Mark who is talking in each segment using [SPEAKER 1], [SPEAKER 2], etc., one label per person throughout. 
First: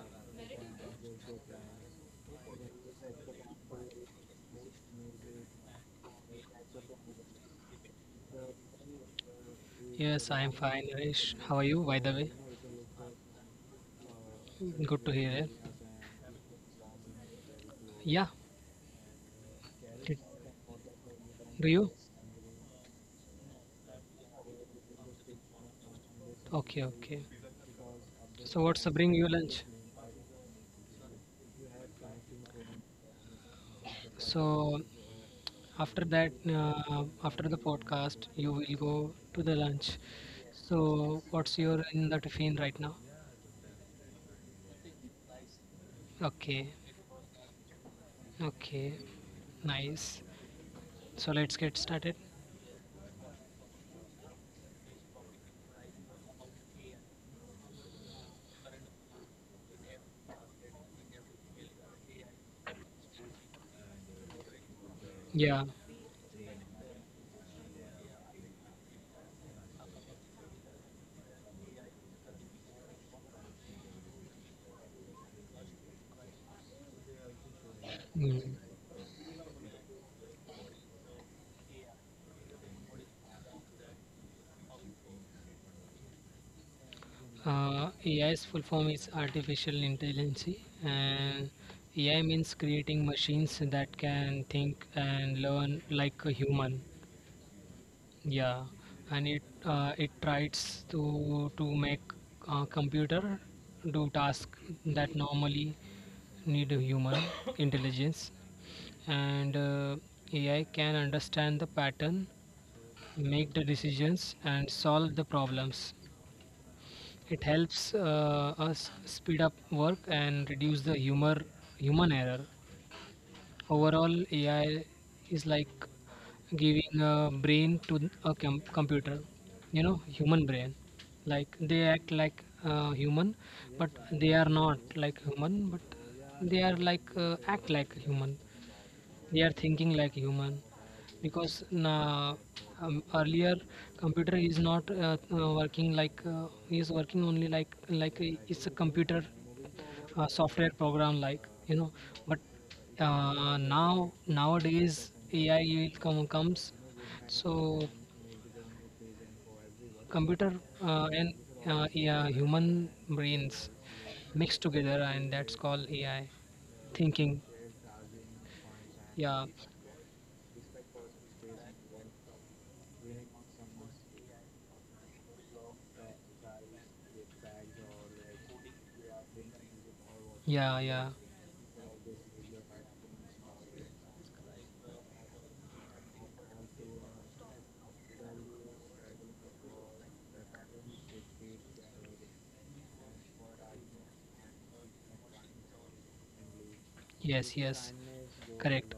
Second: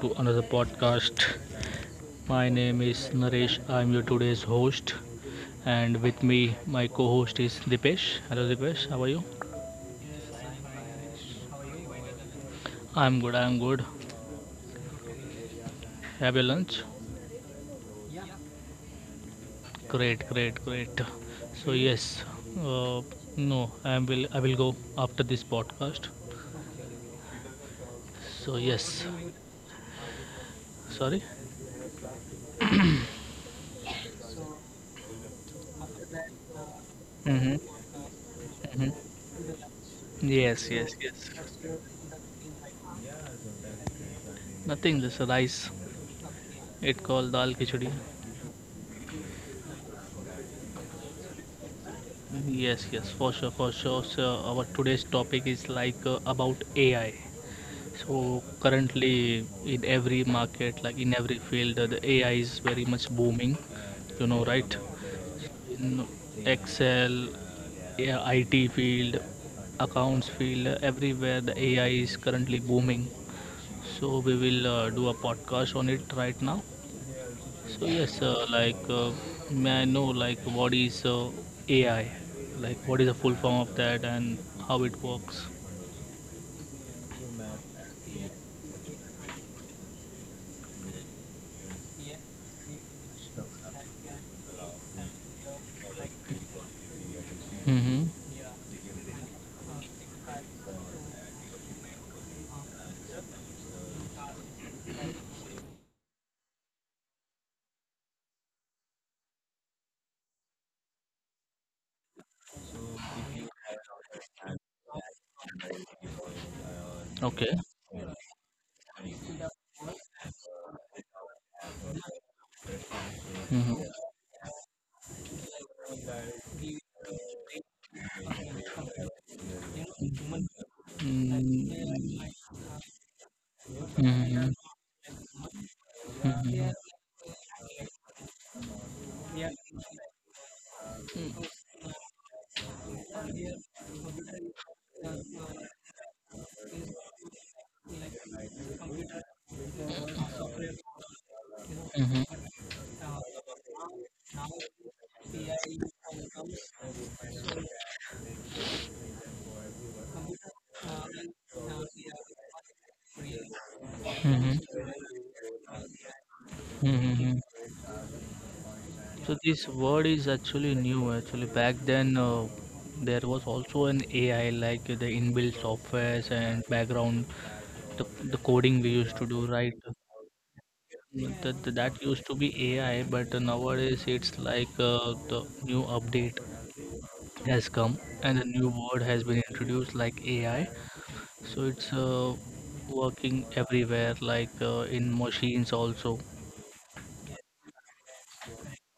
[SPEAKER 1] to another podcast. My name is Naresh. I'm your today's host, and with me, my co-host is Dipesh. Hello, Dipesh. How are you?
[SPEAKER 2] Yes, I am fine, Harish. How are you, by the way?
[SPEAKER 1] I'm good. I'm good.
[SPEAKER 2] Good to hear it.
[SPEAKER 1] Have your lunch?
[SPEAKER 2] Yeah, did,
[SPEAKER 1] Great, great, great.
[SPEAKER 2] do
[SPEAKER 1] So
[SPEAKER 2] you?
[SPEAKER 1] yes, uh, no, I will go after this podcast.
[SPEAKER 2] Okay, okay.
[SPEAKER 1] So
[SPEAKER 2] So, what's the
[SPEAKER 1] yes,
[SPEAKER 2] bring you lunch?
[SPEAKER 1] sorry.
[SPEAKER 2] So, after that, after
[SPEAKER 1] Mm-hmm.
[SPEAKER 2] the podcast, you will go
[SPEAKER 1] Mm-hmm.
[SPEAKER 2] to the lunch.
[SPEAKER 1] Yes, yes,
[SPEAKER 2] So,
[SPEAKER 1] yes.
[SPEAKER 2] what's your in the tiffin right now?
[SPEAKER 1] Nothing. Just rice.
[SPEAKER 2] Okay,
[SPEAKER 1] It called dal khichdi.
[SPEAKER 2] okay, nice. So, let's get started.
[SPEAKER 1] Yes, yes, for sure, for sure. So our today's topic is like about AI. So currently, in every market, like in every field, the AI is very much booming. You know, right?
[SPEAKER 2] Yeah.
[SPEAKER 1] In Excel, yeah, IT field, accounts field, everywhere the AI is currently booming. So we will do a podcast on it right now. So yes,
[SPEAKER 2] Mm.
[SPEAKER 1] like may I know, like what is AI? Like what is the full form of that, and how it works?
[SPEAKER 2] AI's full form is artificial intelligence, and AI means creating machines that can think and learn like a human.
[SPEAKER 1] Mm-hmm.
[SPEAKER 2] Yeah, and it tries to make a computer do tasks that normally need a human intelligence, and AI can understand the pattern, make the decisions, and solve the problems. It
[SPEAKER 1] Okay.
[SPEAKER 2] helps us speed up work and reduce the human error.
[SPEAKER 1] Mm-hmm.
[SPEAKER 2] Overall, AI is like giving a brain to a computer, you know, human brain. Like they act
[SPEAKER 1] Mm-hmm.
[SPEAKER 2] like human, but they are
[SPEAKER 1] Mm-hmm.
[SPEAKER 2] not like human, but they are like act like human we are thinking like human because na, earlier computer is not working like is working only like it's a computer software program like but
[SPEAKER 1] Mm-hmm.
[SPEAKER 2] now nowadays AI will comes. So computer and yeah, human brains mixed together, and that's called AI
[SPEAKER 1] Mm-hmm.
[SPEAKER 2] thinking.
[SPEAKER 1] So
[SPEAKER 2] Yeah,
[SPEAKER 1] this word is actually new. Actually, back then, there was also an AI, like the inbuilt softwares and background, the coding we used to do, right?
[SPEAKER 2] yeah, yeah.
[SPEAKER 1] That used to be AI, but nowadays it's like the new update has come, and a new word has been introduced like AI. So it's working everywhere, like in machines also.
[SPEAKER 2] Yes, yes, correct.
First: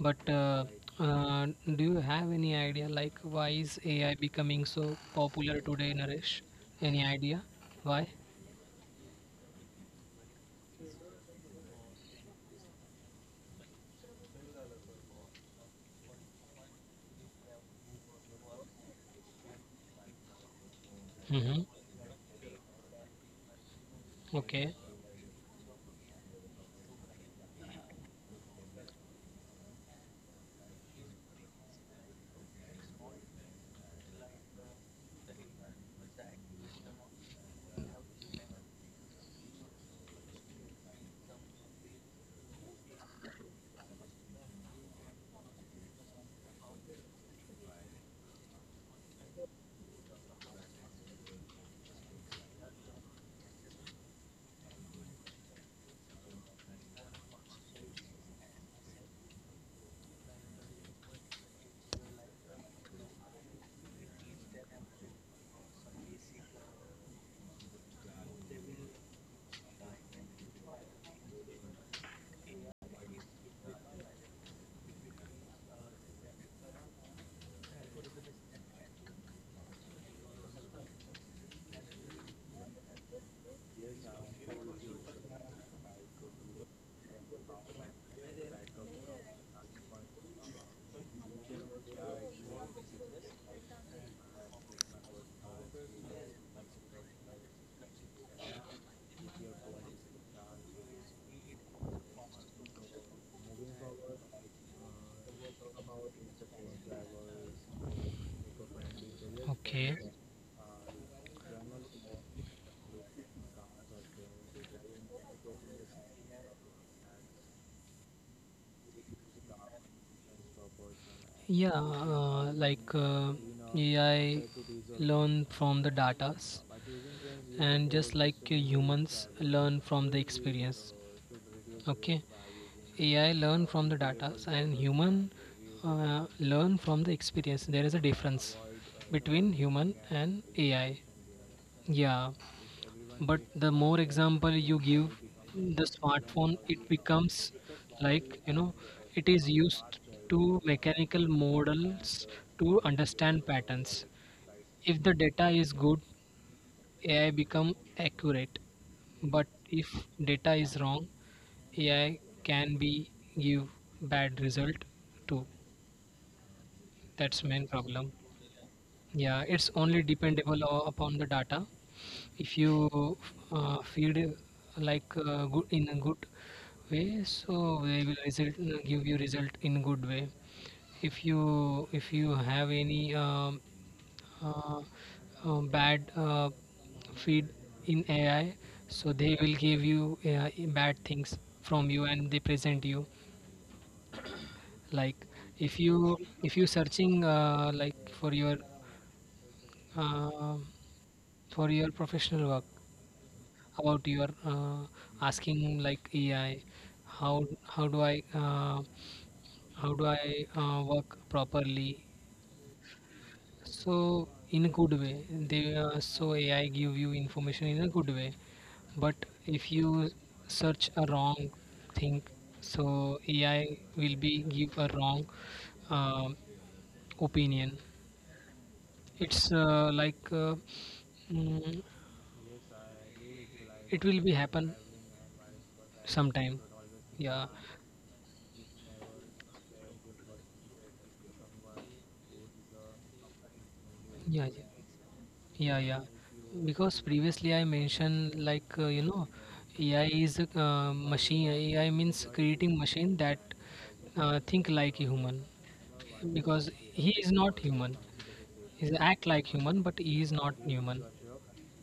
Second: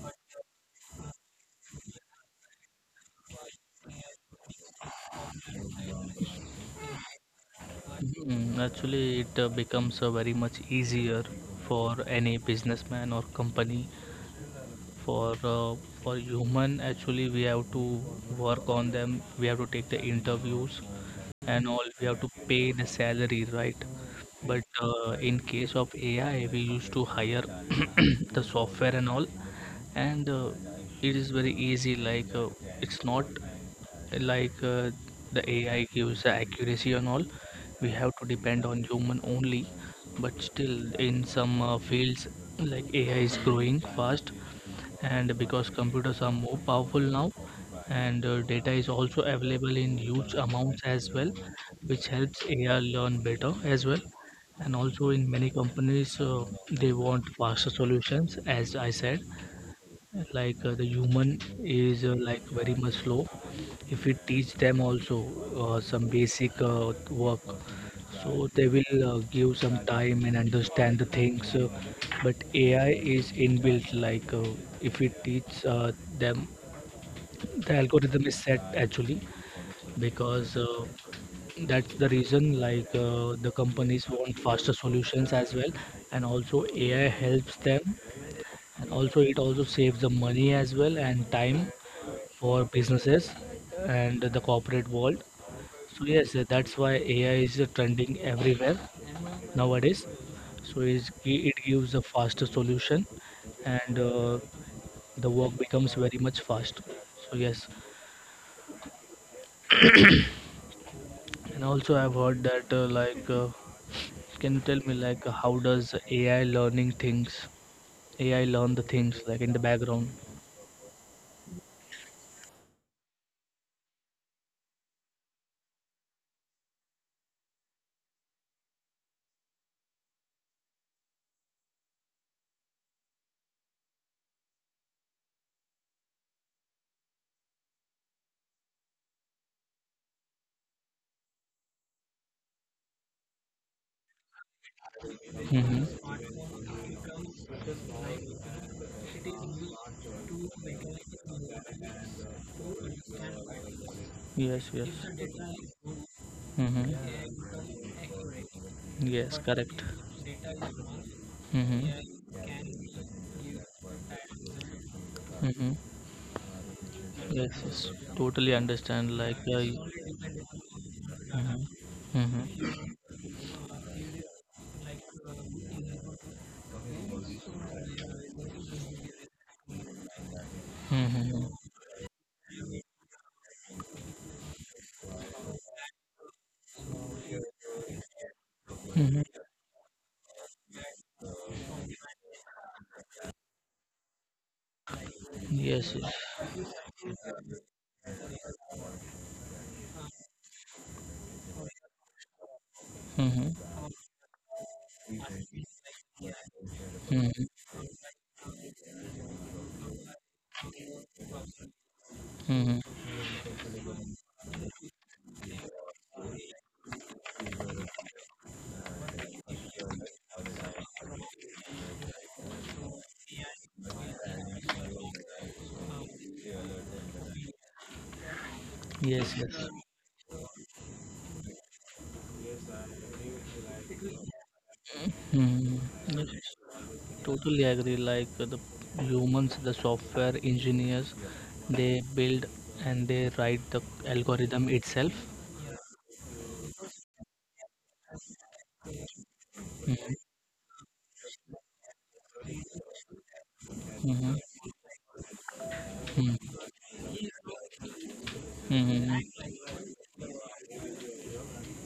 [SPEAKER 2] But uh, do you have any idea, like, why is AI becoming so popular today, Naresh? Any idea why?
[SPEAKER 1] Mhm. Actually, it becomes very much easier for any businessman or company. For uh, for human, actually, we have to work on them. We have to take the interviews
[SPEAKER 2] Mm-hmm.
[SPEAKER 1] and all. We have to pay the salary, right? But
[SPEAKER 2] Okay,
[SPEAKER 1] in case of AI, we used to hire the software and all, and it is very easy, like it's not, like the AI gives the accuracy and all. We have to depend on human only, but still, in some fields like AI is growing fast, and because computers are more powerful now, and data is also available in huge amounts as well, which helps AI learn better as well. And also, in many companies, they want faster solutions, as I said. Like the human is, like, very much slow. If we teach them also some basic work, so they will give some time and understand the things, but AI is inbuilt, like if we teach them, the algorithm is set actually, because that's the reason. Like the companies want faster solutions as well, and also AI helps them, and also it also saves the money as well, and time for businesses and the corporate world. So yes, that's why AI is trending everywhere nowadays. So it's, it gives a faster solution, and the work becomes very much fast. So yes,
[SPEAKER 2] okay.
[SPEAKER 1] and also I've heard that, like, can you tell me, like, how does AI learning things? AI learn the things like in the background.
[SPEAKER 2] Yeah, like AI learn from the datas, and just like humans learn from the experience. Okay, AI learn from the data and human learn from the experience. There is a difference between human and AI. Yeah, but the more example you give, the
[SPEAKER 1] Mm-hmm.
[SPEAKER 2] smartphone it becomes, like it is used to mechanical models to understand patterns.
[SPEAKER 1] Yes, yes.
[SPEAKER 2] If the data is good,
[SPEAKER 1] Mm-hmm.
[SPEAKER 2] AI become accurate,
[SPEAKER 1] Yes,
[SPEAKER 2] but
[SPEAKER 1] correct.
[SPEAKER 2] if data is wrong,
[SPEAKER 1] Mm-hmm.
[SPEAKER 2] AI can be give bad result too.
[SPEAKER 1] Mm-hmm.
[SPEAKER 2] That's
[SPEAKER 1] Yes,
[SPEAKER 2] main
[SPEAKER 1] yes.
[SPEAKER 2] problem.
[SPEAKER 1] Totally understand. Like,
[SPEAKER 2] Yeah, it's only dependable upon the data.
[SPEAKER 1] Mhm.
[SPEAKER 2] If
[SPEAKER 1] Mhm.
[SPEAKER 2] you feed like good in a good way, so they will result give you result in good way. If
[SPEAKER 1] Mhm.
[SPEAKER 2] you have any uh, bad feed in AI, so
[SPEAKER 1] Mhm.
[SPEAKER 2] they will give you bad things from you and they present you like. If
[SPEAKER 1] Yes,
[SPEAKER 2] you
[SPEAKER 1] yes.
[SPEAKER 2] if you searching like uh, for your professional work,
[SPEAKER 1] Mhm.
[SPEAKER 2] about your asking like AI how
[SPEAKER 1] Mhm.
[SPEAKER 2] how do I uh, how do I work properly.
[SPEAKER 1] Mhm.
[SPEAKER 2] So in a good way they so AI give you information in a good way, but if you search a wrong thing, so AI will be give a wrong um opinion.
[SPEAKER 1] Yes,
[SPEAKER 2] It's
[SPEAKER 1] yes.
[SPEAKER 2] like mm, it will be happen
[SPEAKER 1] Mhm. Yes.
[SPEAKER 2] sometime. Yeah,
[SPEAKER 1] Totally agree. Like the humans, the software engineers, they build and they write the
[SPEAKER 2] yeah,
[SPEAKER 1] algorithm
[SPEAKER 2] yeah,
[SPEAKER 1] itself.
[SPEAKER 2] yeah, yeah. Because previously I mentioned, like AI is a machine. AI means creating machine that
[SPEAKER 1] Mm-hmm.
[SPEAKER 2] think like a human,
[SPEAKER 1] Hmm.
[SPEAKER 2] because he is not human. He
[SPEAKER 1] Hmm.
[SPEAKER 2] act like human, but he is not human.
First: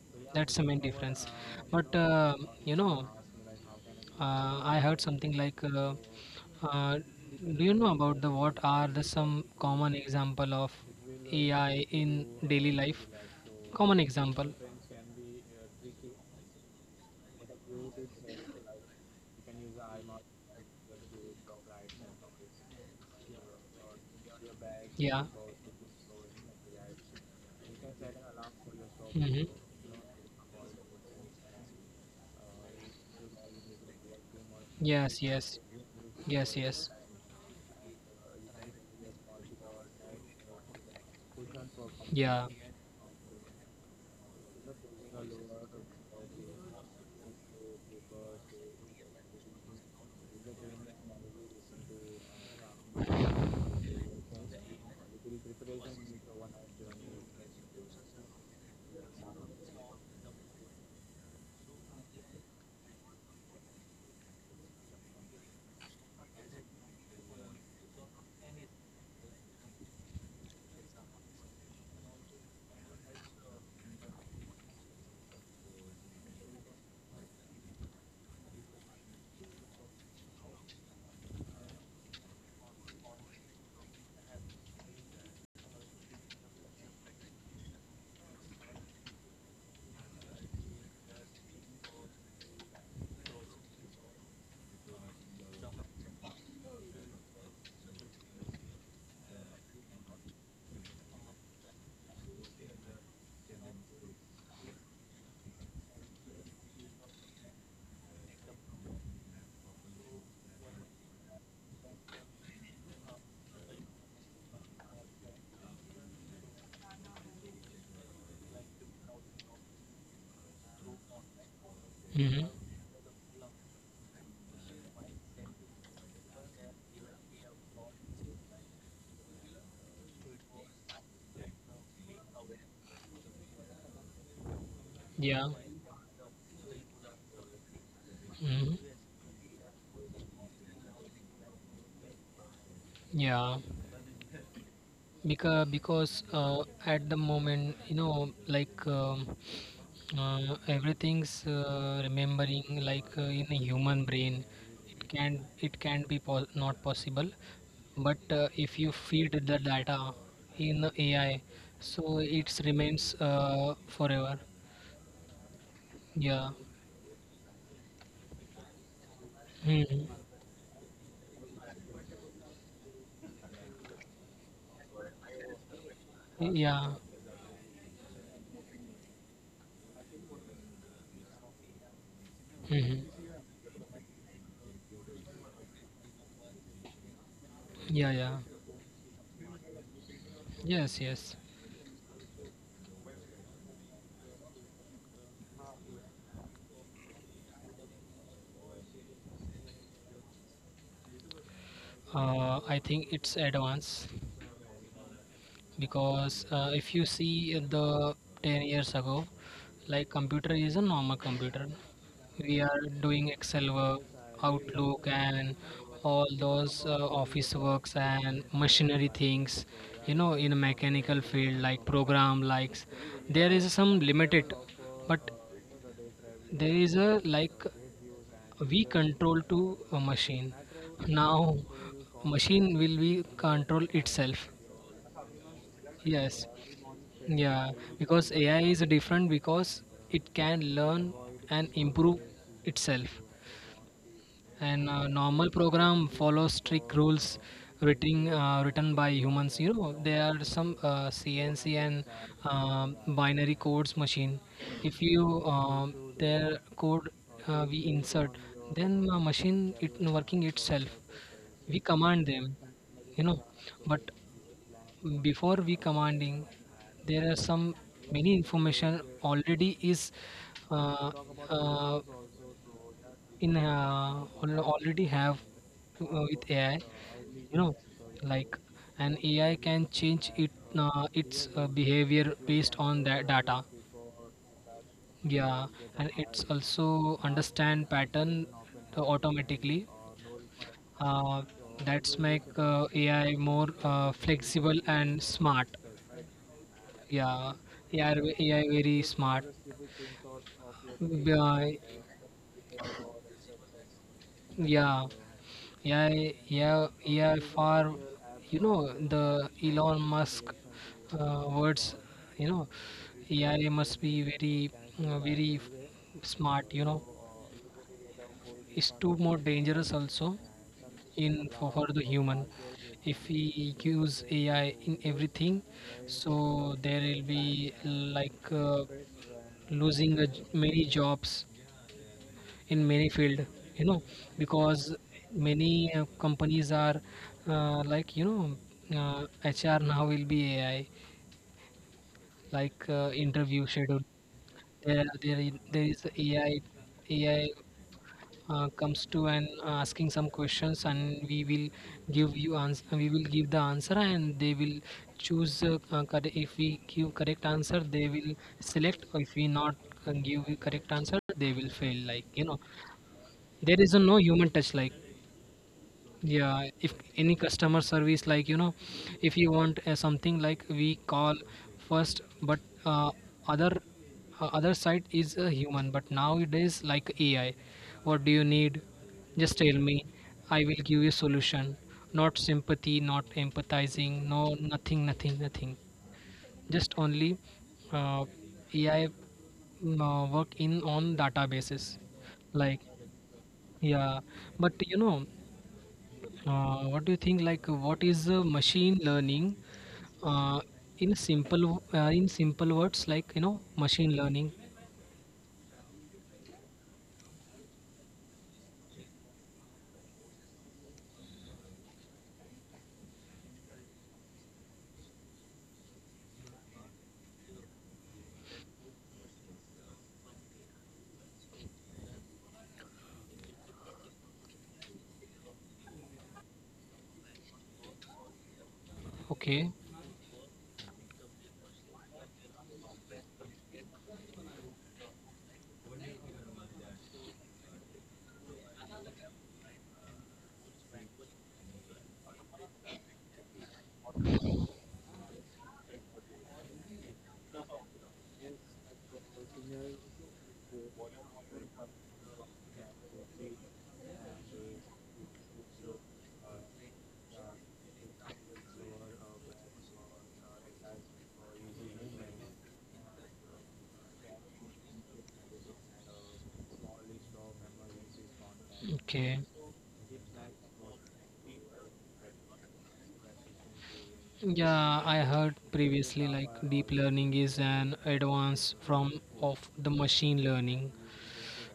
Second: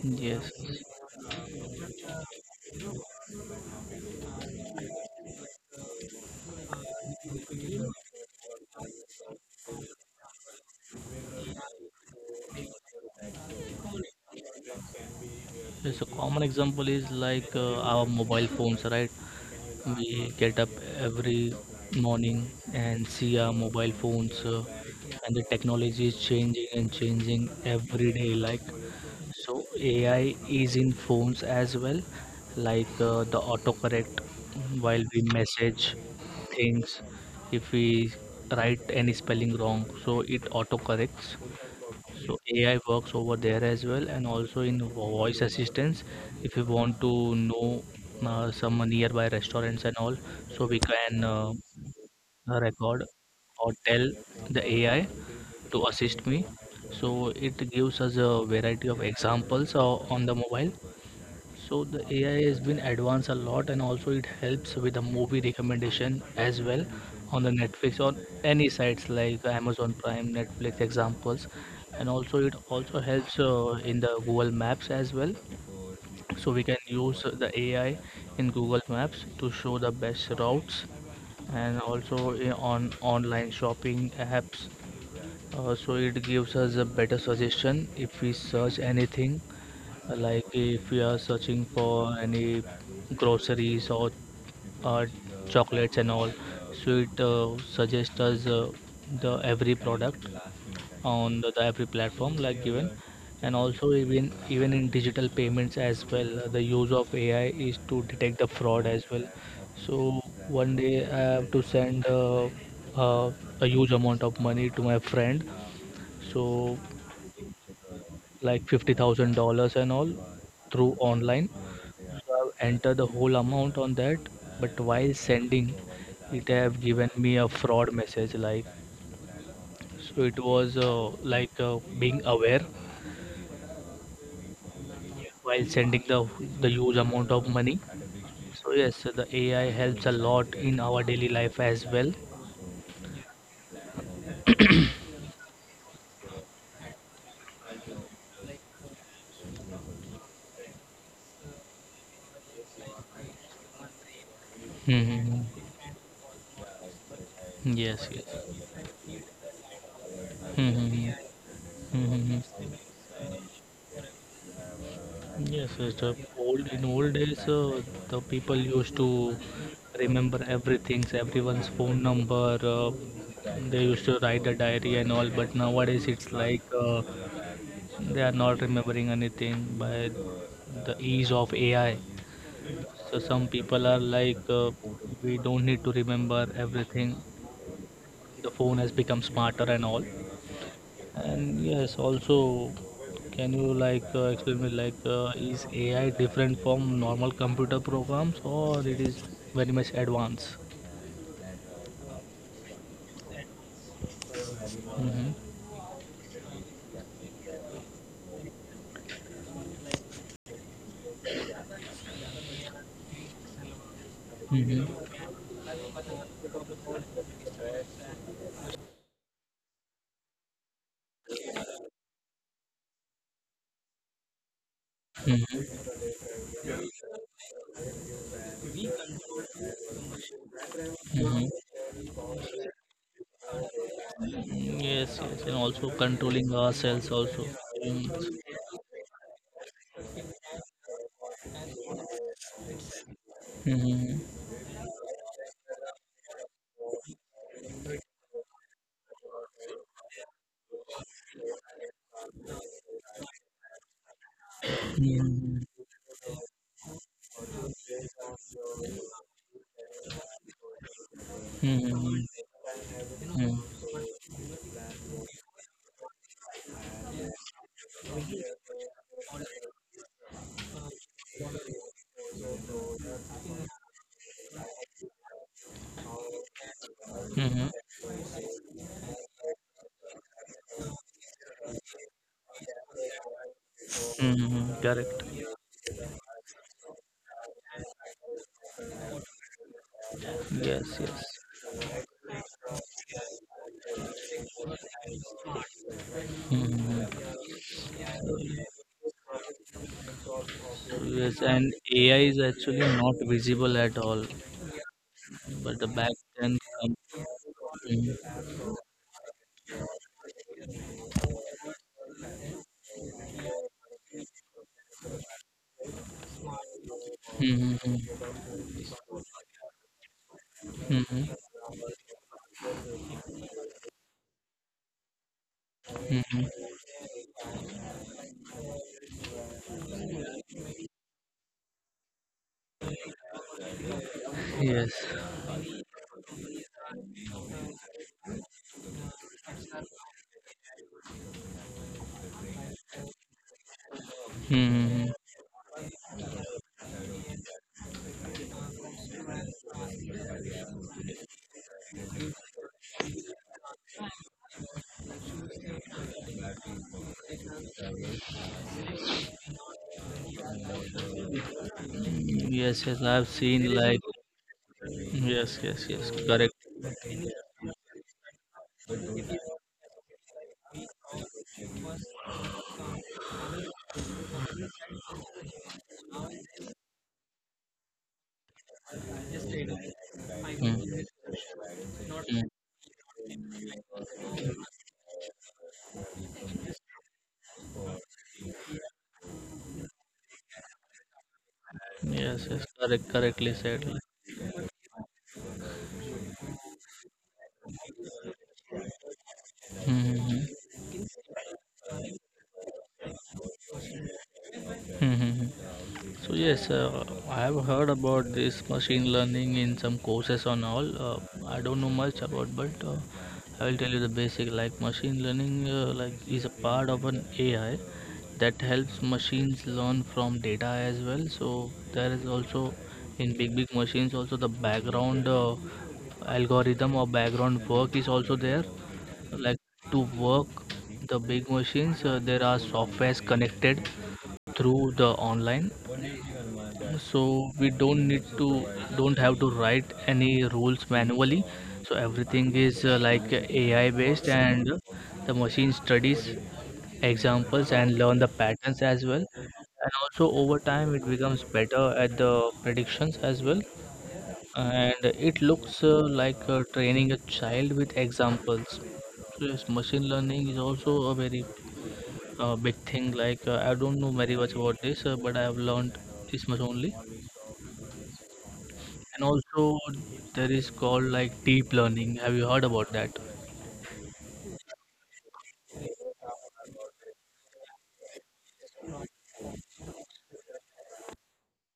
[SPEAKER 1] Yes.
[SPEAKER 2] That's the main
[SPEAKER 1] Yes.
[SPEAKER 2] difference. But you know I heard something like, do you know about the what are the some common example of AI in daily life. Common example.
[SPEAKER 1] Yes, a common example is like our mobile phones, right? We get up every morning and see our mobile phones,
[SPEAKER 2] Yeah.
[SPEAKER 1] and the technology is changing and changing every day, like,
[SPEAKER 2] Mm-hmm.
[SPEAKER 1] so AI is in phones as well, like the autocorrect while
[SPEAKER 2] Yes,
[SPEAKER 1] we
[SPEAKER 2] yes.
[SPEAKER 1] message
[SPEAKER 2] Yes, yes.
[SPEAKER 1] things. If we write any spelling wrong, so it autocorrects, so
[SPEAKER 2] Yeah.
[SPEAKER 1] AI works over there as well, and also in voice assistance. If you want to know some nearby restaurants and all, so we can record or tell the AI to assist me, so it gives us a variety of examples on the mobile. So the AI has been advanced a lot, and also it helps with the movie recommendation as well on the Netflix, or any sites like Amazon Prime, Netflix examples, and also it also helps in the Google Maps as well. So we can use the AI in Google Maps to show the best routes, and also on online shopping apps. So it gives us a better suggestion if we search anything, like if you are searching for any groceries or uh, chocolates and all, so it suggests us the every product on the every platform like given, and also even in digital payments as well. The use of AI is to detect the fraud as well. So one day I have to send uh, a huge amount of money to my friend, so like $50,000 and all through online,
[SPEAKER 2] Mm-hmm.
[SPEAKER 1] have entered the whole amount on that, but while sending, it have given me a fraud message, like, so it was, like, being aware
[SPEAKER 2] Yeah.
[SPEAKER 1] while sending the huge amount of money.
[SPEAKER 2] Mm-hmm.
[SPEAKER 1] So yes, the AI helps a lot in our daily life as well.
[SPEAKER 2] Yeah. Because at the moment like everything's remembering, like in a human brain, it can
[SPEAKER 1] Mm-hmm.
[SPEAKER 2] it can be not possible.
[SPEAKER 1] Yes,
[SPEAKER 2] But
[SPEAKER 1] yes.
[SPEAKER 2] if you feed the data in
[SPEAKER 1] Mm-hmm.
[SPEAKER 2] AI, so
[SPEAKER 1] Mm-hmm.
[SPEAKER 2] it
[SPEAKER 1] Mm-hmm.
[SPEAKER 2] remains forever.
[SPEAKER 1] Yes, yes. The
[SPEAKER 2] Yeah.
[SPEAKER 1] old in old days, the people used to
[SPEAKER 2] Hmm.
[SPEAKER 1] remember everything, everyone's phone number. They used to write a diary and all. But nowadays, it's like
[SPEAKER 2] Yeah.
[SPEAKER 1] they are not remembering anything by the ease of AI.
[SPEAKER 2] Hmm.
[SPEAKER 1] So some people are like, we don't need to remember everything.
[SPEAKER 2] Yeah, yeah.
[SPEAKER 1] The phone has become smarter and all.
[SPEAKER 2] Yes, yes.
[SPEAKER 1] And yes, also, can you, like explain me, like is AI different from normal computer programs, or it is very much advanced?
[SPEAKER 2] I think it's advanced
[SPEAKER 1] Mm-hmm.
[SPEAKER 2] because if you see, in the 10 years ago, like computer is a normal computer. We are doing excel work, outlook,
[SPEAKER 1] Mm-hmm.
[SPEAKER 2] and all those office works and machinery things, in a mechanical field, like program likes, there is some limited, but
[SPEAKER 1] Mm-hmm.
[SPEAKER 2] there is a like we control to a machine.
[SPEAKER 1] Mm-hmm.
[SPEAKER 2] Now machine will be control itself.
[SPEAKER 1] Yes, yes, and also
[SPEAKER 2] Yes.
[SPEAKER 1] controlling ourselves also.
[SPEAKER 2] Yeah,
[SPEAKER 1] Mm-hmm.
[SPEAKER 2] because AI is different because it can learn and improve itself.
[SPEAKER 1] Mm-hmm.
[SPEAKER 2] And normal program follows strict rules, written by humans. You know, there are some CNC and binary codes machine. If you their code we insert, then machine it working itself. We command
[SPEAKER 1] Mm-hmm.
[SPEAKER 2] them, you know.
[SPEAKER 1] Mm-hmm.
[SPEAKER 2] But before we commanding, there are some many information already is uh, uh, in already have with AI you
[SPEAKER 1] Mm-hmm.
[SPEAKER 2] know like, an AI can change it its behavior based on that data.
[SPEAKER 1] Mm-hmm. Correct.
[SPEAKER 2] Yeah. And it's also understand pattern automatically.
[SPEAKER 1] Yes, yes.
[SPEAKER 2] uh, that's make AI more flexible and smart.
[SPEAKER 1] Mm-hmm.
[SPEAKER 2] Yeah. Yeah, yeah, very smart.
[SPEAKER 1] So
[SPEAKER 2] B-
[SPEAKER 1] yes,
[SPEAKER 2] uh,
[SPEAKER 1] and AI is actually not visible at all,
[SPEAKER 2] yeah,
[SPEAKER 1] but the
[SPEAKER 2] yeah,
[SPEAKER 1] back then.
[SPEAKER 2] yeah, yeah. For,
[SPEAKER 1] Mm-hmm.
[SPEAKER 2] you know, the Elon Musk words, you know AI must be very smart,
[SPEAKER 1] Mm-hmm.
[SPEAKER 2] it's too more dangerous also,
[SPEAKER 1] Mm-hmm.
[SPEAKER 2] in for the human. If we use AI in everything,
[SPEAKER 1] Mm-hmm. Mm-hmm.
[SPEAKER 2] so there will be, like losing a j many jobs in many field, you know because
[SPEAKER 1] Yes.
[SPEAKER 2] many companies are like, uh, HR now will be AI, like interview schedule. there
[SPEAKER 1] Mm-hmm.
[SPEAKER 2] there, i- there is AI comes to and asking some questions, and we will give the answer, and they will choose if we give correct answer, they will select, or if we not give correct answer, they will fail, like
[SPEAKER 1] Yes, yes. I've
[SPEAKER 2] there
[SPEAKER 1] seen,
[SPEAKER 2] is a
[SPEAKER 1] like,
[SPEAKER 2] no human touch, like.
[SPEAKER 1] yes, yes, yes. Correct.
[SPEAKER 2] Yeah, if any customer service, like, if you want something, like we call first, but uh, other other side is a human. But nowadays, like AI, what do you need? Just tell me, I will give you
[SPEAKER 1] Mm-hmm.
[SPEAKER 2] solution. Not
[SPEAKER 1] Mm-hmm.
[SPEAKER 2] sympathy, not empathizing, no, nothing, nothing, nothing. Just only uh, AI work in on databases,
[SPEAKER 1] Yes,
[SPEAKER 2] like.
[SPEAKER 1] yes. Correct. Correctly said.
[SPEAKER 2] Yeah, but what do you think? Like, what is machine learning?
[SPEAKER 1] Mm-hmm.
[SPEAKER 2] Uh, in simple, in simple words, like, machine learning.
[SPEAKER 1] Mm-hmm. So yes, I have heard about this machine learning in some courses on all. I don't know much about, but I will tell you the basic. Like, machine learning, like, is a part of an AI that helps machines learn from data as well. So there is also in big big machines also the background algorithm or background work is also there. Like,
[SPEAKER 2] Okay,
[SPEAKER 1] to work the big machines, there are softwares connected through the online, so we don't have to write any rules manually, so everything is, like, AI based, and the machine studies examples and learn the patterns as well, and also over time it becomes better at the predictions as well, and it looks, like, training a child with examples. So yes, machine learning is also a very big thing. Like, I don't know very much about this, but I have learned this much only. And
[SPEAKER 2] okay.
[SPEAKER 1] also, there is called like deep learning. Have you heard about that?
[SPEAKER 2] Yeah, I heard previously, like, deep learning is an advance from of the machine learning.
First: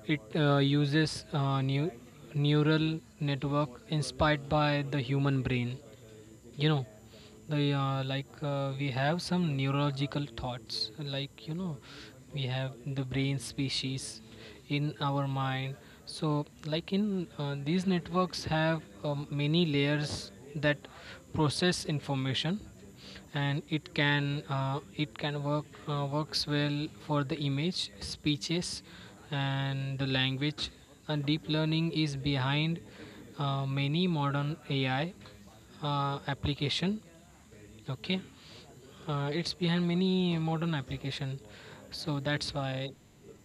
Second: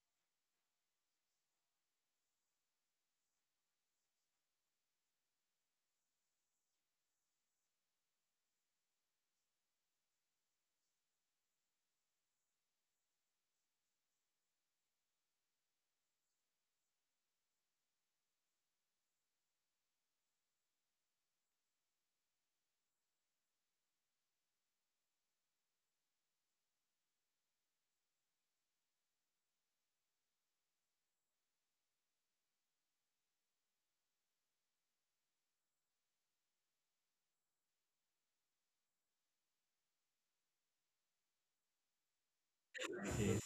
[SPEAKER 2] It uses new neural network inspired by the human brain. You know, the like we have some neurological thoughts, like, we have the brain species in our mind. So like, in these networks have many layers that process information, and it can works well for the image speeches and the language. And deep learning is behind many modern AI application. Okay, it's behind many modern application. So that's why.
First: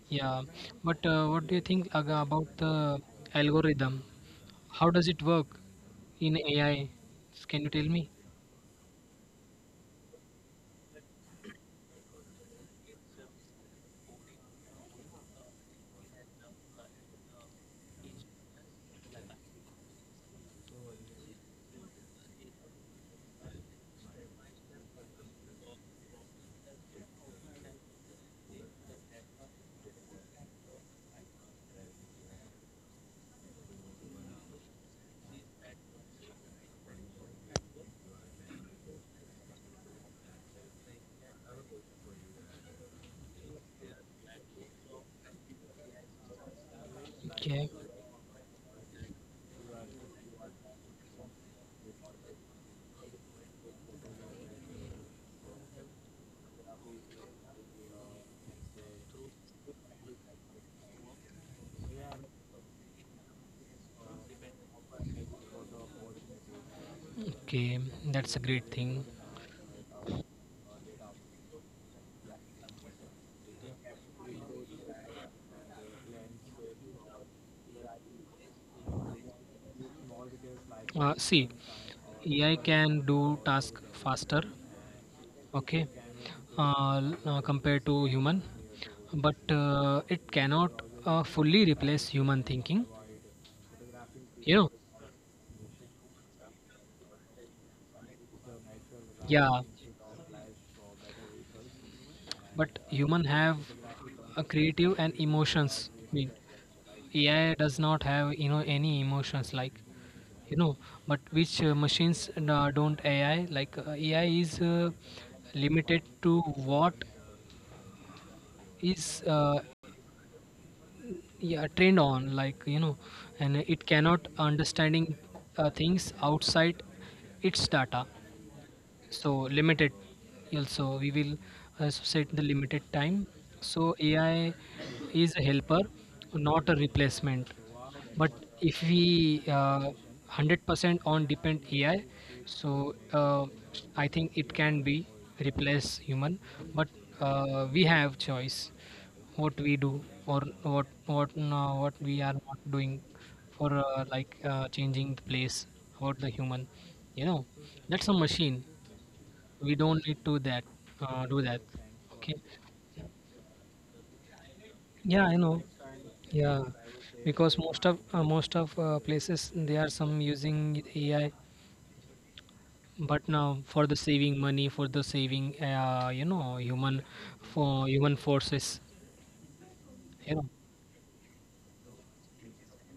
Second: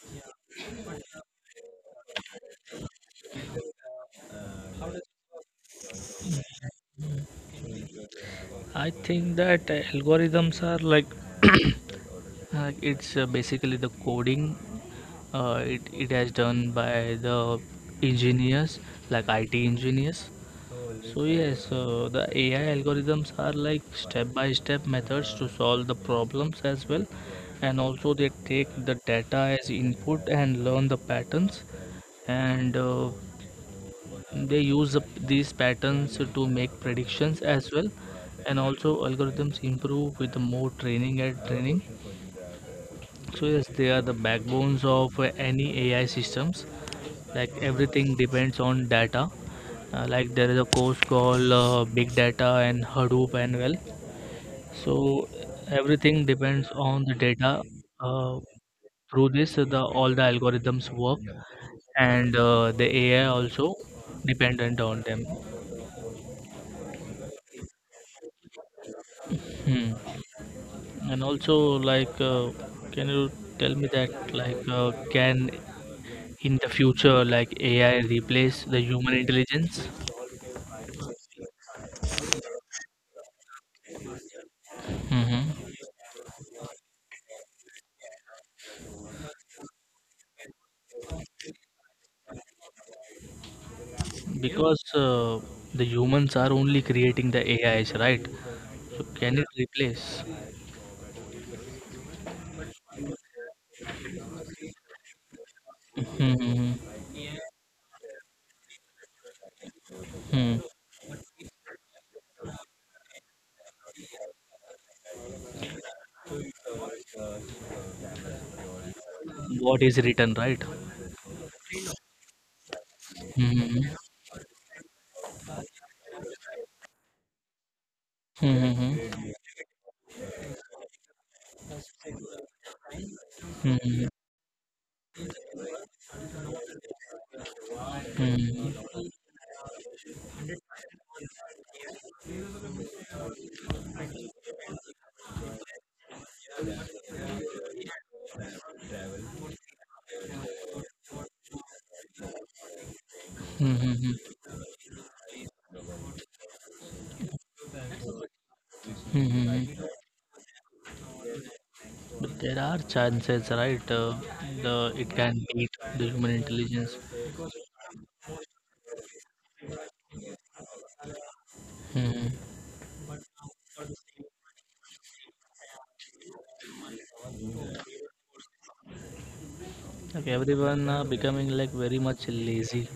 [SPEAKER 2] Yeah, but what do you think about the algorithm? How does it work in AI? Can you tell me?
[SPEAKER 1] I think that algorithms are, like, it's basically the coding. It has done by the engineers, like IT engineers. So yes, the AI algorithms are like step by step methods to solve the problems as well, and also they take the data as input and learn the patterns, and they use up these patterns to make predictions as well, and also algorithms improve with more training and training. So yes, they are the backbones of any AI systems, like
[SPEAKER 2] Okay.
[SPEAKER 1] everything depends on data. Like, there is a course called big data and hadoop and well, so everything depends on the data. uh, Through this, the all the algorithms work, and the AI also dependent on them.
[SPEAKER 2] Okay, that's a great thing.
[SPEAKER 1] Hmm. And also, like, can you tell me that, like, can, in the future, like, AI replace the human intelligence?
[SPEAKER 2] See, AI can do task faster, okay,
[SPEAKER 1] Mm-hmm.
[SPEAKER 2] compared to human. But it cannot fully replace human thinking you know
[SPEAKER 1] Because the humans are only creating the AIs, right? So can it
[SPEAKER 2] Yeah,
[SPEAKER 1] replace?
[SPEAKER 2] but human have a creative and emotions. I mean,
[SPEAKER 1] Mm-hmm.
[SPEAKER 2] AI does not have, any emotions, like, you
[SPEAKER 1] Hmm.
[SPEAKER 2] know, but which machines don't. AI, like AI is limited to what is
[SPEAKER 1] What is written, right?
[SPEAKER 2] yeah, trained on, like, and it
[SPEAKER 1] Mm-hmm.
[SPEAKER 2] cannot understanding things outside its data. So
[SPEAKER 1] Mm-hmm.
[SPEAKER 2] limited. Also, we will set the limited time. So
[SPEAKER 1] Mm-hmm.
[SPEAKER 2] AI is a helper, not a replacement, but if
[SPEAKER 1] Mm-hmm.
[SPEAKER 2] we 100% on depend AI, so I think it can be replace human. But we have choice what we do, or what we are not doing for
[SPEAKER 1] Mm-hmm.
[SPEAKER 2] like changing the place about the human you know that's a machine. We
[SPEAKER 1] Mm-hmm.
[SPEAKER 2] don't need to that do that. Okay.
[SPEAKER 1] But there are chances, right? The it
[SPEAKER 2] Yeah, I
[SPEAKER 1] can
[SPEAKER 2] know.
[SPEAKER 1] beat the human
[SPEAKER 2] Yeah,
[SPEAKER 1] intelligence.
[SPEAKER 2] because most of places they are some using AI.
[SPEAKER 1] Hmm.
[SPEAKER 2] But now, for the saving money, for the saving human, for human forces
[SPEAKER 1] Like,
[SPEAKER 2] you know
[SPEAKER 1] everyone becoming like very much lazy.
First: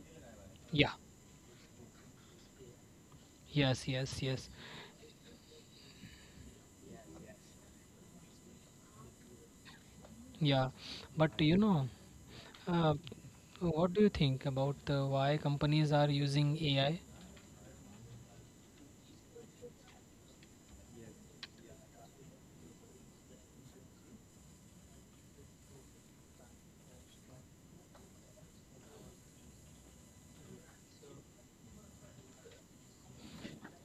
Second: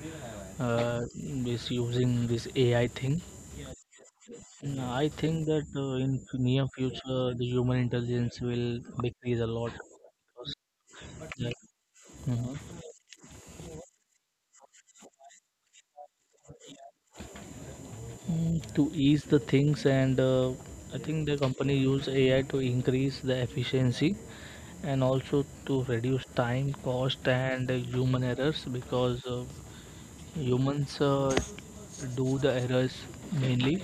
[SPEAKER 2] yeah.
[SPEAKER 1] Uh, this, using this AI thing.
[SPEAKER 2] Yes, yes, yes.
[SPEAKER 1] Mm, I think that, in near future, the human intelligence will decrease a lot.
[SPEAKER 2] Yeah,
[SPEAKER 1] Because,
[SPEAKER 2] but
[SPEAKER 1] like, mhm.
[SPEAKER 2] uh, what do you think about the why companies are using AI?
[SPEAKER 1] To ease the things and I think the company use AI to increase the efficiency and also to reduce time, cost, and human errors because humans do the errors mainly,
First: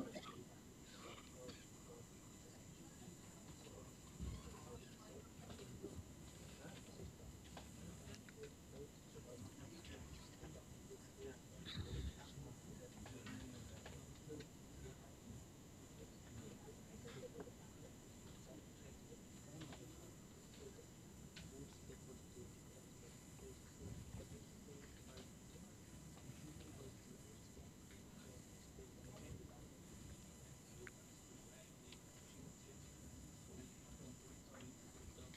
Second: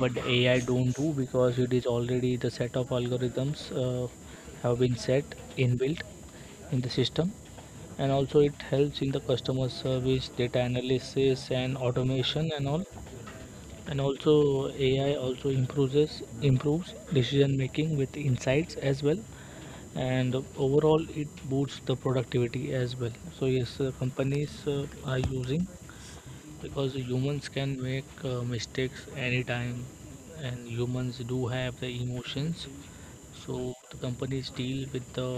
[SPEAKER 1] but AI don't do because it is already the set of algorithms have been set inbuilt in the system. And also, it helps in the customer service, data analysis, and automation and all. And also AI also improves decision making with insights as well, and overall it boosts the productivity as well. So yes, uh, companies are using, because humans can make mistakes anytime, and humans do have the emotions. So the companies deal with the,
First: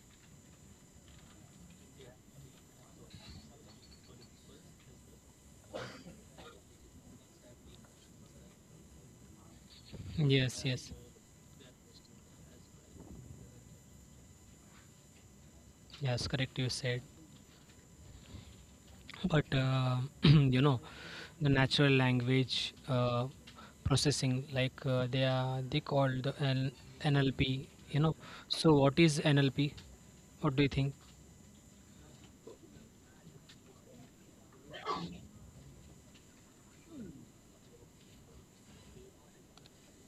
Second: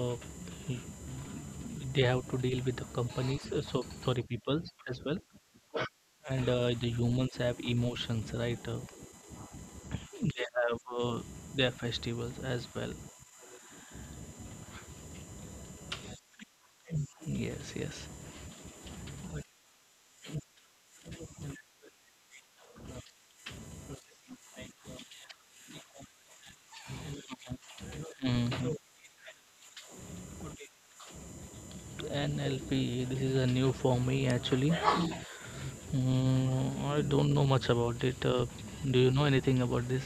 [SPEAKER 1] they have to deal with the companies, so sorry, people as well. And the humans have emotions, right? uh, they
[SPEAKER 2] Yes,
[SPEAKER 1] have
[SPEAKER 2] yes,
[SPEAKER 1] uh, their festivals as well.
[SPEAKER 2] yes, correct you said.
[SPEAKER 1] Yes, yes.
[SPEAKER 2] But you know, the natural language processing, like, they call the NLP. So
[SPEAKER 1] Mhm.
[SPEAKER 2] what is NLP? What do you think?
[SPEAKER 1] NLP, this is a new for me actually. Mm, I don't know much about it. Do you know anything about this?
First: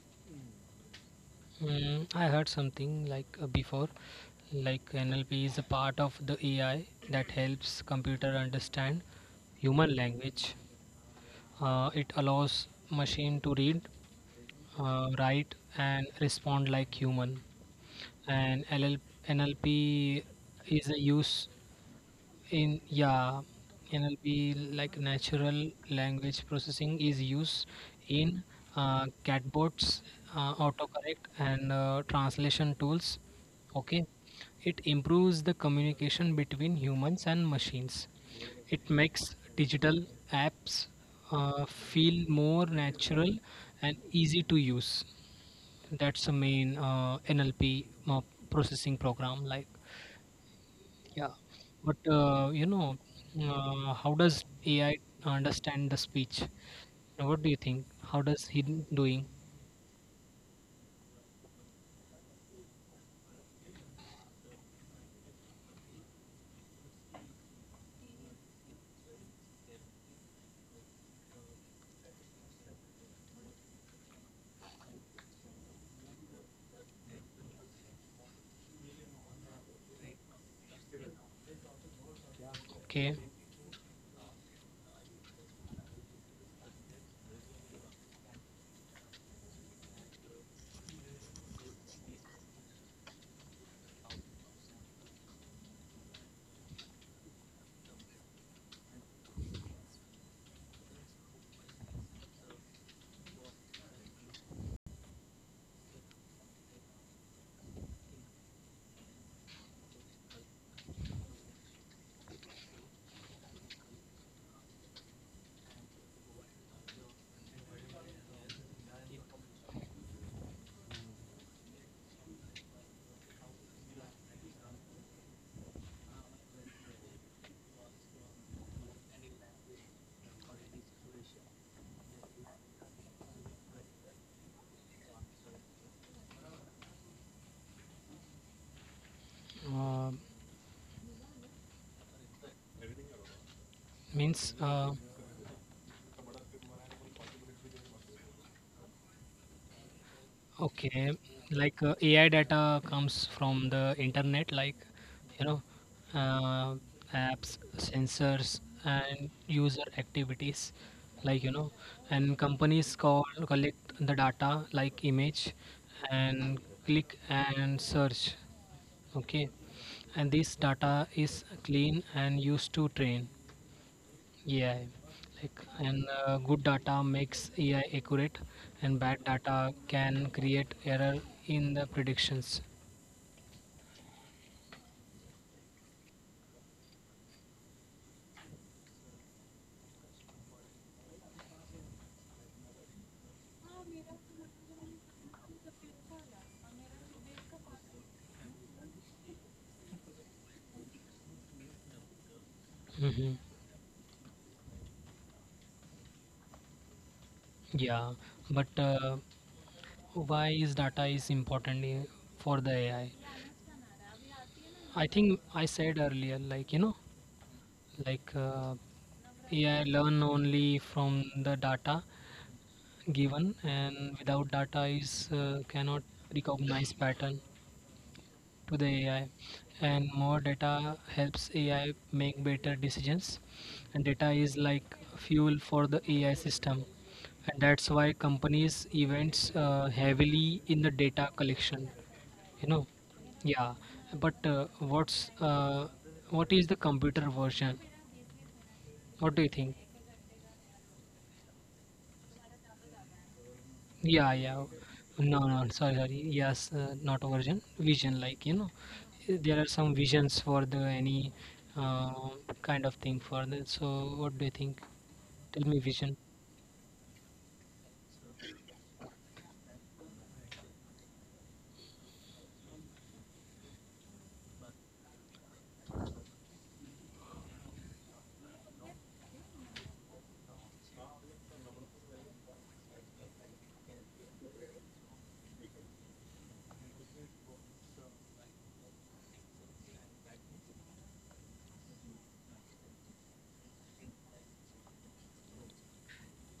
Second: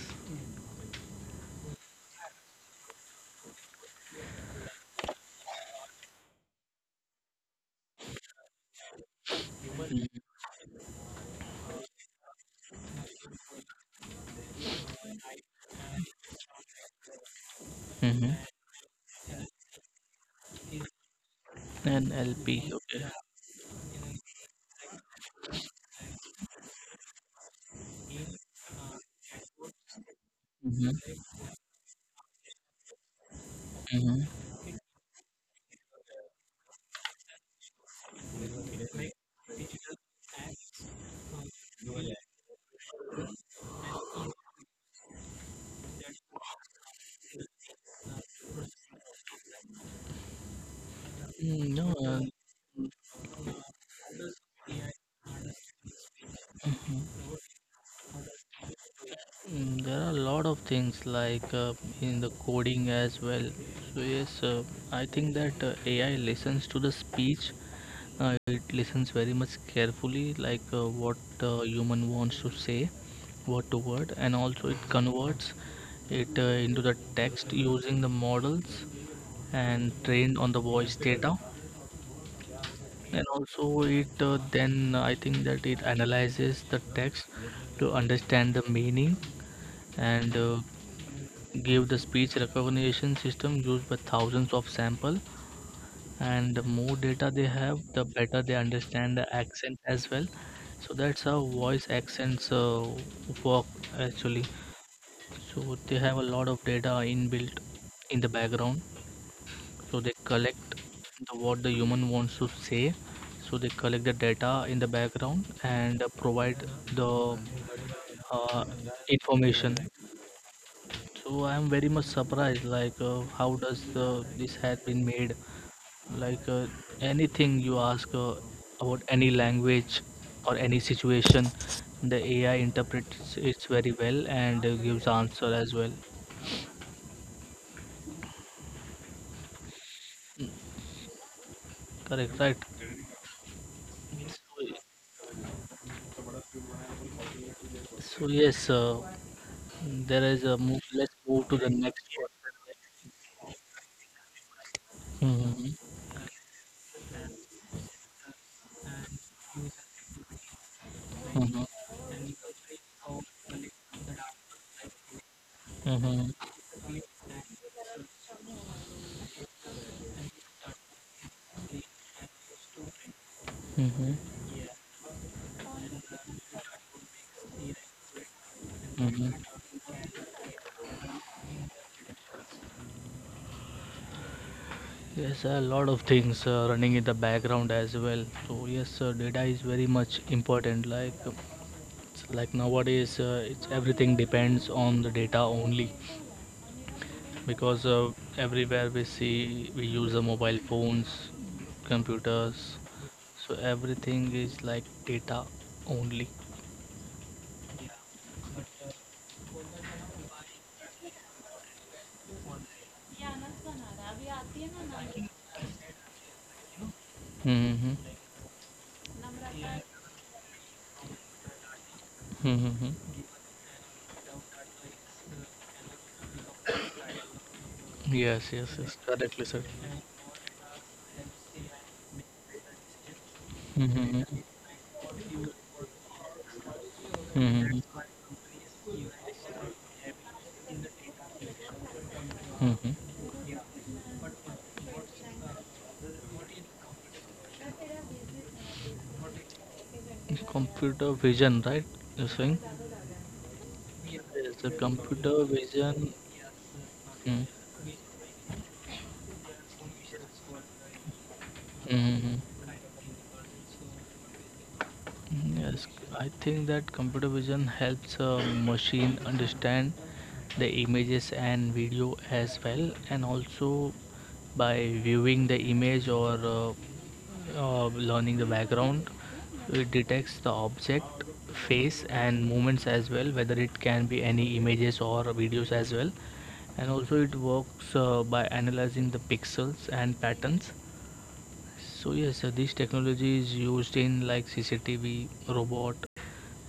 [SPEAKER 2] I heard something like, before, like, NLP is a part of the AI that helps computer understand human language. It allows machine to read, write, and respond like human.
[SPEAKER 1] Mhm.
[SPEAKER 2] And NLP is a use
[SPEAKER 1] NLP.
[SPEAKER 2] in.
[SPEAKER 1] Okay.
[SPEAKER 2] Yeah, NLP, like natural language processing, is used in chatbots,
[SPEAKER 1] Mhm.
[SPEAKER 2] autocorrect, and translation tools. Okay,
[SPEAKER 1] Mhm.
[SPEAKER 2] it improves the communication between humans and machines. It makes digital apps feel more natural and easy to use. That's the main NLP processing program. Like, yeah,
[SPEAKER 1] Mm, no,
[SPEAKER 2] but how does AI understand the speech?
[SPEAKER 1] mhm.
[SPEAKER 2] What do you think? How does he doing?
[SPEAKER 1] Mm, there are a lot of things like in the coding as well. So yes, I think that AI listens to the speech. It listens very much carefully, like what human wants to say, word to word, and also it converts it into the text using the models and trained on the voice data.
[SPEAKER 2] Okay,
[SPEAKER 1] And also it then I think that it analyzes the text to understand the meaning, and give the speech recognition system used by thousands of sample. And the more data they have, the better they understand the accent as well. So that's how voice accents work actually. So they have a lot of data inbuilt in the background, so they collect the what the human wants to say. So they collect the data in the background and provide the, uh, information. So I am very much surprised, like how does the, this has been made, like anything you ask about any language or any situation, the AI interprets it very well and gives answer as well.
[SPEAKER 2] uh,
[SPEAKER 1] Correct, right?
[SPEAKER 2] means
[SPEAKER 1] So, so yes, there is a move.
[SPEAKER 2] okay,
[SPEAKER 1] Let's move to the
[SPEAKER 2] like
[SPEAKER 1] next
[SPEAKER 2] AI
[SPEAKER 1] one.
[SPEAKER 2] data comes from the internet, like, you know,
[SPEAKER 1] Mhm,
[SPEAKER 2] uh, apps, sensors, and user activities, like,
[SPEAKER 1] mhm,
[SPEAKER 2] and companies call collect the data like image
[SPEAKER 1] mhm,
[SPEAKER 2] and click and search. Okay, and this data is clean and used to train
[SPEAKER 1] mhm,
[SPEAKER 2] AI. Like, and good data makes AI accurate, and bad
[SPEAKER 1] mhm.
[SPEAKER 2] data can create error in the predictions.
[SPEAKER 1] Yes, a lot of things running in the background as well. So yes, data is very much important. Like, it's like nowadays, it's everything depends on the data only, because everywhere we see, we use the mobile phones, computers.
[SPEAKER 2] Hmm.
[SPEAKER 1] So everything is like data only.
[SPEAKER 2] Yeah, but why is data is important for the AI? I think I said earlier, like,
[SPEAKER 1] Mm-hmm.
[SPEAKER 2] like AI learn only from the data
[SPEAKER 1] Mm-hmm.
[SPEAKER 2] given, and without data is cannot recognize pattern
[SPEAKER 1] Yes, yes,
[SPEAKER 2] to the
[SPEAKER 1] yes,
[SPEAKER 2] AI,
[SPEAKER 1] correctly said.
[SPEAKER 2] and more data helps AI make better decisions. And data
[SPEAKER 1] Mm-hmm.
[SPEAKER 2] is like fuel for the AI system, and
[SPEAKER 1] Mm-hmm.
[SPEAKER 2] that's why companies events heavily in the data collection. You know.
[SPEAKER 1] Mm-hmm.
[SPEAKER 2] Yeah. But what is the computer version? What do you think?
[SPEAKER 1] Computer vision, right? You're saying? Yes,
[SPEAKER 2] Yeah, yeah.
[SPEAKER 1] the
[SPEAKER 2] No,
[SPEAKER 1] computer
[SPEAKER 2] no, sorry,
[SPEAKER 1] vision.
[SPEAKER 2] sorry. Yes, not a version, vision. Like, there are some visions for the any uh,
[SPEAKER 1] Mm-hmm.
[SPEAKER 2] kind of thing for that. So what do you think? Tell me,
[SPEAKER 1] Yes,
[SPEAKER 2] vision.
[SPEAKER 1] I think that computer vision helps a machine understand the images and video as well, and also by viewing the image or learning the background, it detects the object, face, and movements as well, whether it can be any images or videos as well. And also it works by analyzing the pixels and patterns. So yes, this technology is used in like CCTV, robot,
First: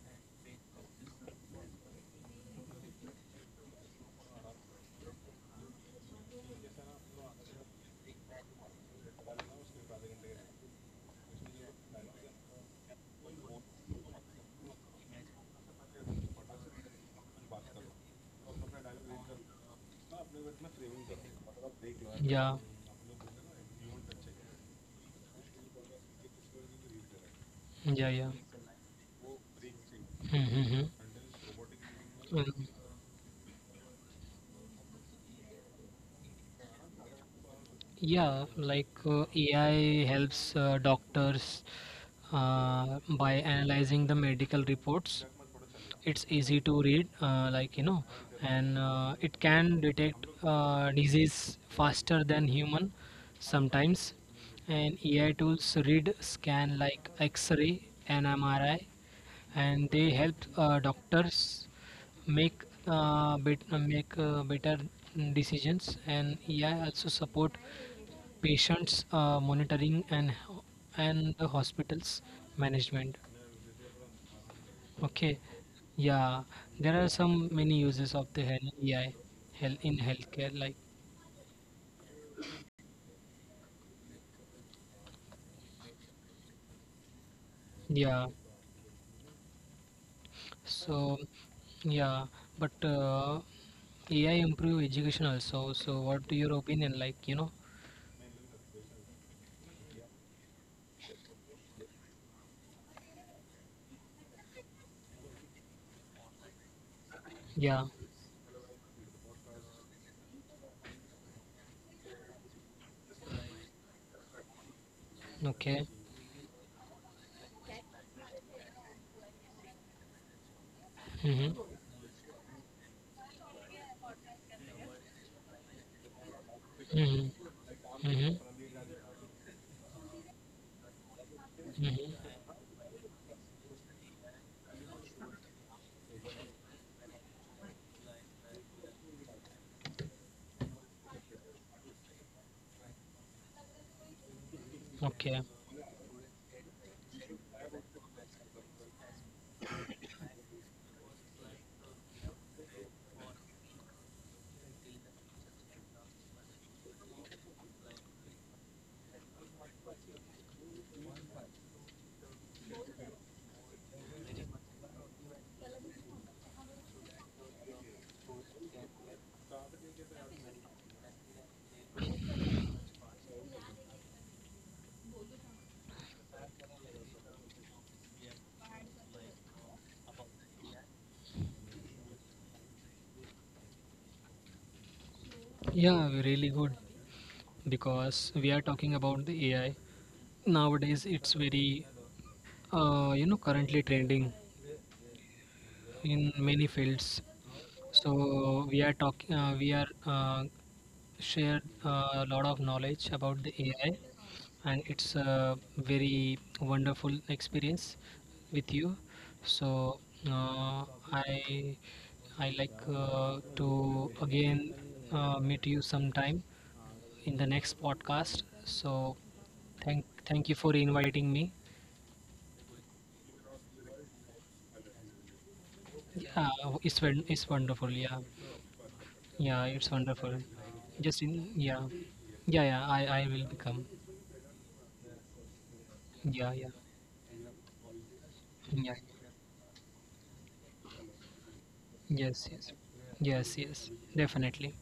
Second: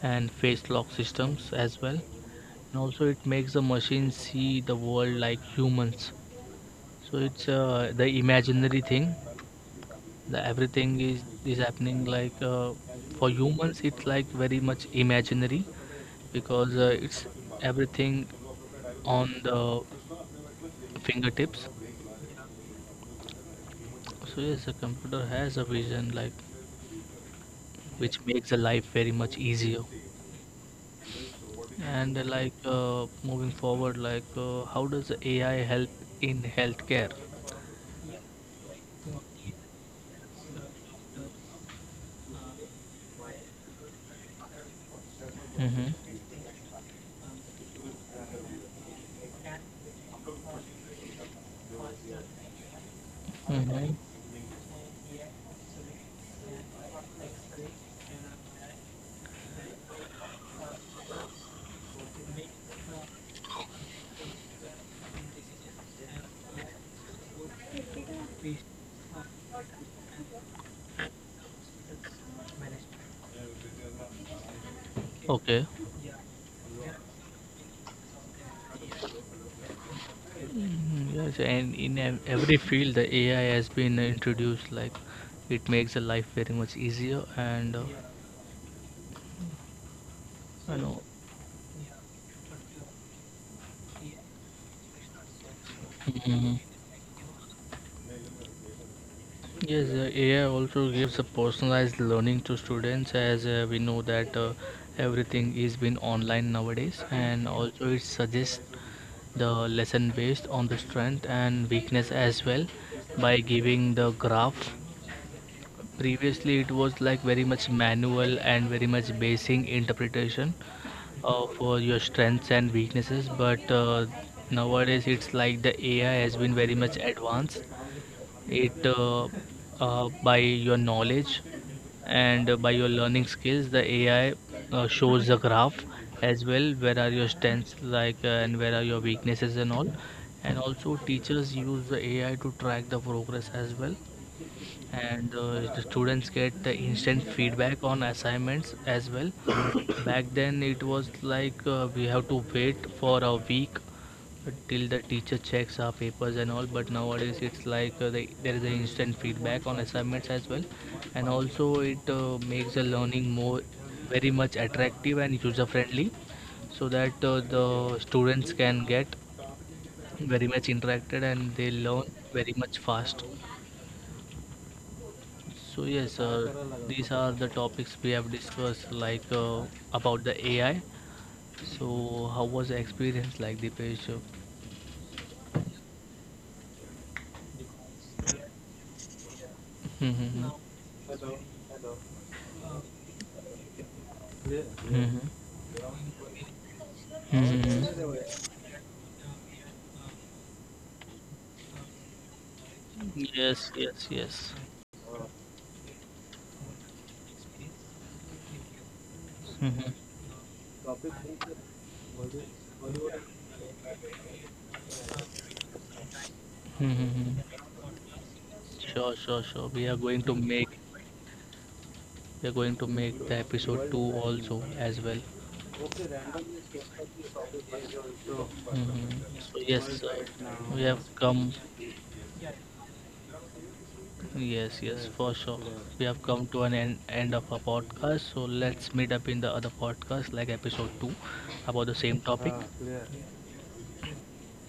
[SPEAKER 1] and face lock systems as well. And also, it makes the machine see the world like humans. So it's the imaginary thing. The everything is happening like for humans. It's like very much imaginary, because it's everything on the fingertips.
[SPEAKER 2] Yeah,
[SPEAKER 1] So yes, the computer has a vision like
[SPEAKER 2] yeah,
[SPEAKER 1] which
[SPEAKER 2] yeah.
[SPEAKER 1] makes the life very much easier.
[SPEAKER 2] Mm-hmm. Mm-hmm.
[SPEAKER 1] And like
[SPEAKER 2] Um,
[SPEAKER 1] moving forward, like how does AI help in healthcare?
[SPEAKER 2] yeah, like AI helps doctors by analyzing the medical reports.
[SPEAKER 1] Mm-hmm.
[SPEAKER 2] It's easy to read, like, and it can detect disease faster than human
[SPEAKER 1] Mm-hmm.
[SPEAKER 2] sometimes. And AI tools read scan like x-ray and MRI, and they help doctors make make better decisions. And AI also support patients monitoring and the hospitals management. Okay.
[SPEAKER 1] Okay.
[SPEAKER 2] Yeah, there are some many uses of the AI in healthcare, like.
[SPEAKER 1] Mm, yes, and in ev- every field, the AI has been introduced. Like it makes the life very much easier, and
[SPEAKER 2] Yeah.
[SPEAKER 1] you know,
[SPEAKER 2] So, yeah, but AI improve education also. So what do your
[SPEAKER 1] mhm.
[SPEAKER 2] opinion, like, you know?
[SPEAKER 1] Yes, AI also gives a personalized learning to students, as we know that everything is been online nowadays. And
[SPEAKER 2] Yeah,
[SPEAKER 1] also it suggests the lesson based on the strength and weakness as well, by giving the graph.
[SPEAKER 2] okay.
[SPEAKER 1] Previously it was like very much manual and very much basing interpretation
[SPEAKER 2] Mm-hmm.
[SPEAKER 1] of your strengths and weaknesses, but nowadays it's like the AI has been very much
[SPEAKER 2] Mm-hmm.
[SPEAKER 1] advanced.
[SPEAKER 2] Mm-hmm.
[SPEAKER 1] It by your knowledge
[SPEAKER 2] Mm-hmm.
[SPEAKER 1] and by your learning skills, the AI shows the graph as well, where are your strengths, like and where are your weaknesses and all. And also teachers use the AI to track the progress as well.
[SPEAKER 2] Okay.
[SPEAKER 1] And the students get the instant feedback on assignments as well back then it was like we have to wait for a week till the teacher checks our papers and all. But nowadays it's like the, there is an instant feedback on assignments as well. And also it makes the learning more very much attractive and user friendly, so that the students can get very much interacted and they learn very much fast. So yes, these are the topics we have discussed, like about the AI. So how was the experience like the page?
[SPEAKER 2] Yeah, really good, because we are talking about the AI.
[SPEAKER 1] Mm-hmm.
[SPEAKER 2] Nowadays, it's very, currently trending
[SPEAKER 1] Mm-hmm.
[SPEAKER 2] in many fields.
[SPEAKER 1] Mm-hmm.
[SPEAKER 2] So we are talking, we are shared a lot of knowledge about the
[SPEAKER 1] Yes,
[SPEAKER 2] AI,
[SPEAKER 1] yes, yes.
[SPEAKER 2] and it's a very wonderful experience with you.
[SPEAKER 1] Mhm.
[SPEAKER 2] So uh, I I like to again meet you sometime in the
[SPEAKER 1] Mhm.
[SPEAKER 2] next podcast. So
[SPEAKER 1] Sure, sure, sure. We are
[SPEAKER 2] thank
[SPEAKER 1] going to
[SPEAKER 2] thank you
[SPEAKER 1] make,
[SPEAKER 2] for inviting me.
[SPEAKER 1] we are going to make the episode 2 also as well.
[SPEAKER 2] Yeah, it's it's wonderful. Yeah.
[SPEAKER 1] Mhm.
[SPEAKER 2] Yeah,
[SPEAKER 1] So
[SPEAKER 2] it's
[SPEAKER 1] yes,
[SPEAKER 2] wonderful.
[SPEAKER 1] we have
[SPEAKER 2] Just in,
[SPEAKER 1] come.
[SPEAKER 2] yeah, yeah, yeah. I will become.
[SPEAKER 1] Yes, yes, yes, for sure. Yes. We have
[SPEAKER 2] Yeah,
[SPEAKER 1] come
[SPEAKER 2] yeah,
[SPEAKER 1] to an end, end of our podcast. So
[SPEAKER 2] yeah.
[SPEAKER 1] let's meet up in the other podcast, like episode 2, about the same
[SPEAKER 2] Yes,
[SPEAKER 1] topic.
[SPEAKER 2] yes,
[SPEAKER 1] Ah,
[SPEAKER 2] yes, yes. Definitely.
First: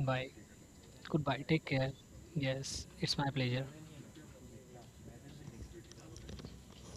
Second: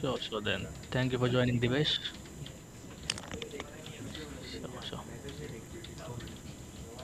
[SPEAKER 1] sure, sure, then. Thank you for
[SPEAKER 2] Goodbye.
[SPEAKER 1] joining,
[SPEAKER 2] Take care.
[SPEAKER 1] Divesh.
[SPEAKER 2] Yes, it's my pleasure.
[SPEAKER 1] Sure, sure.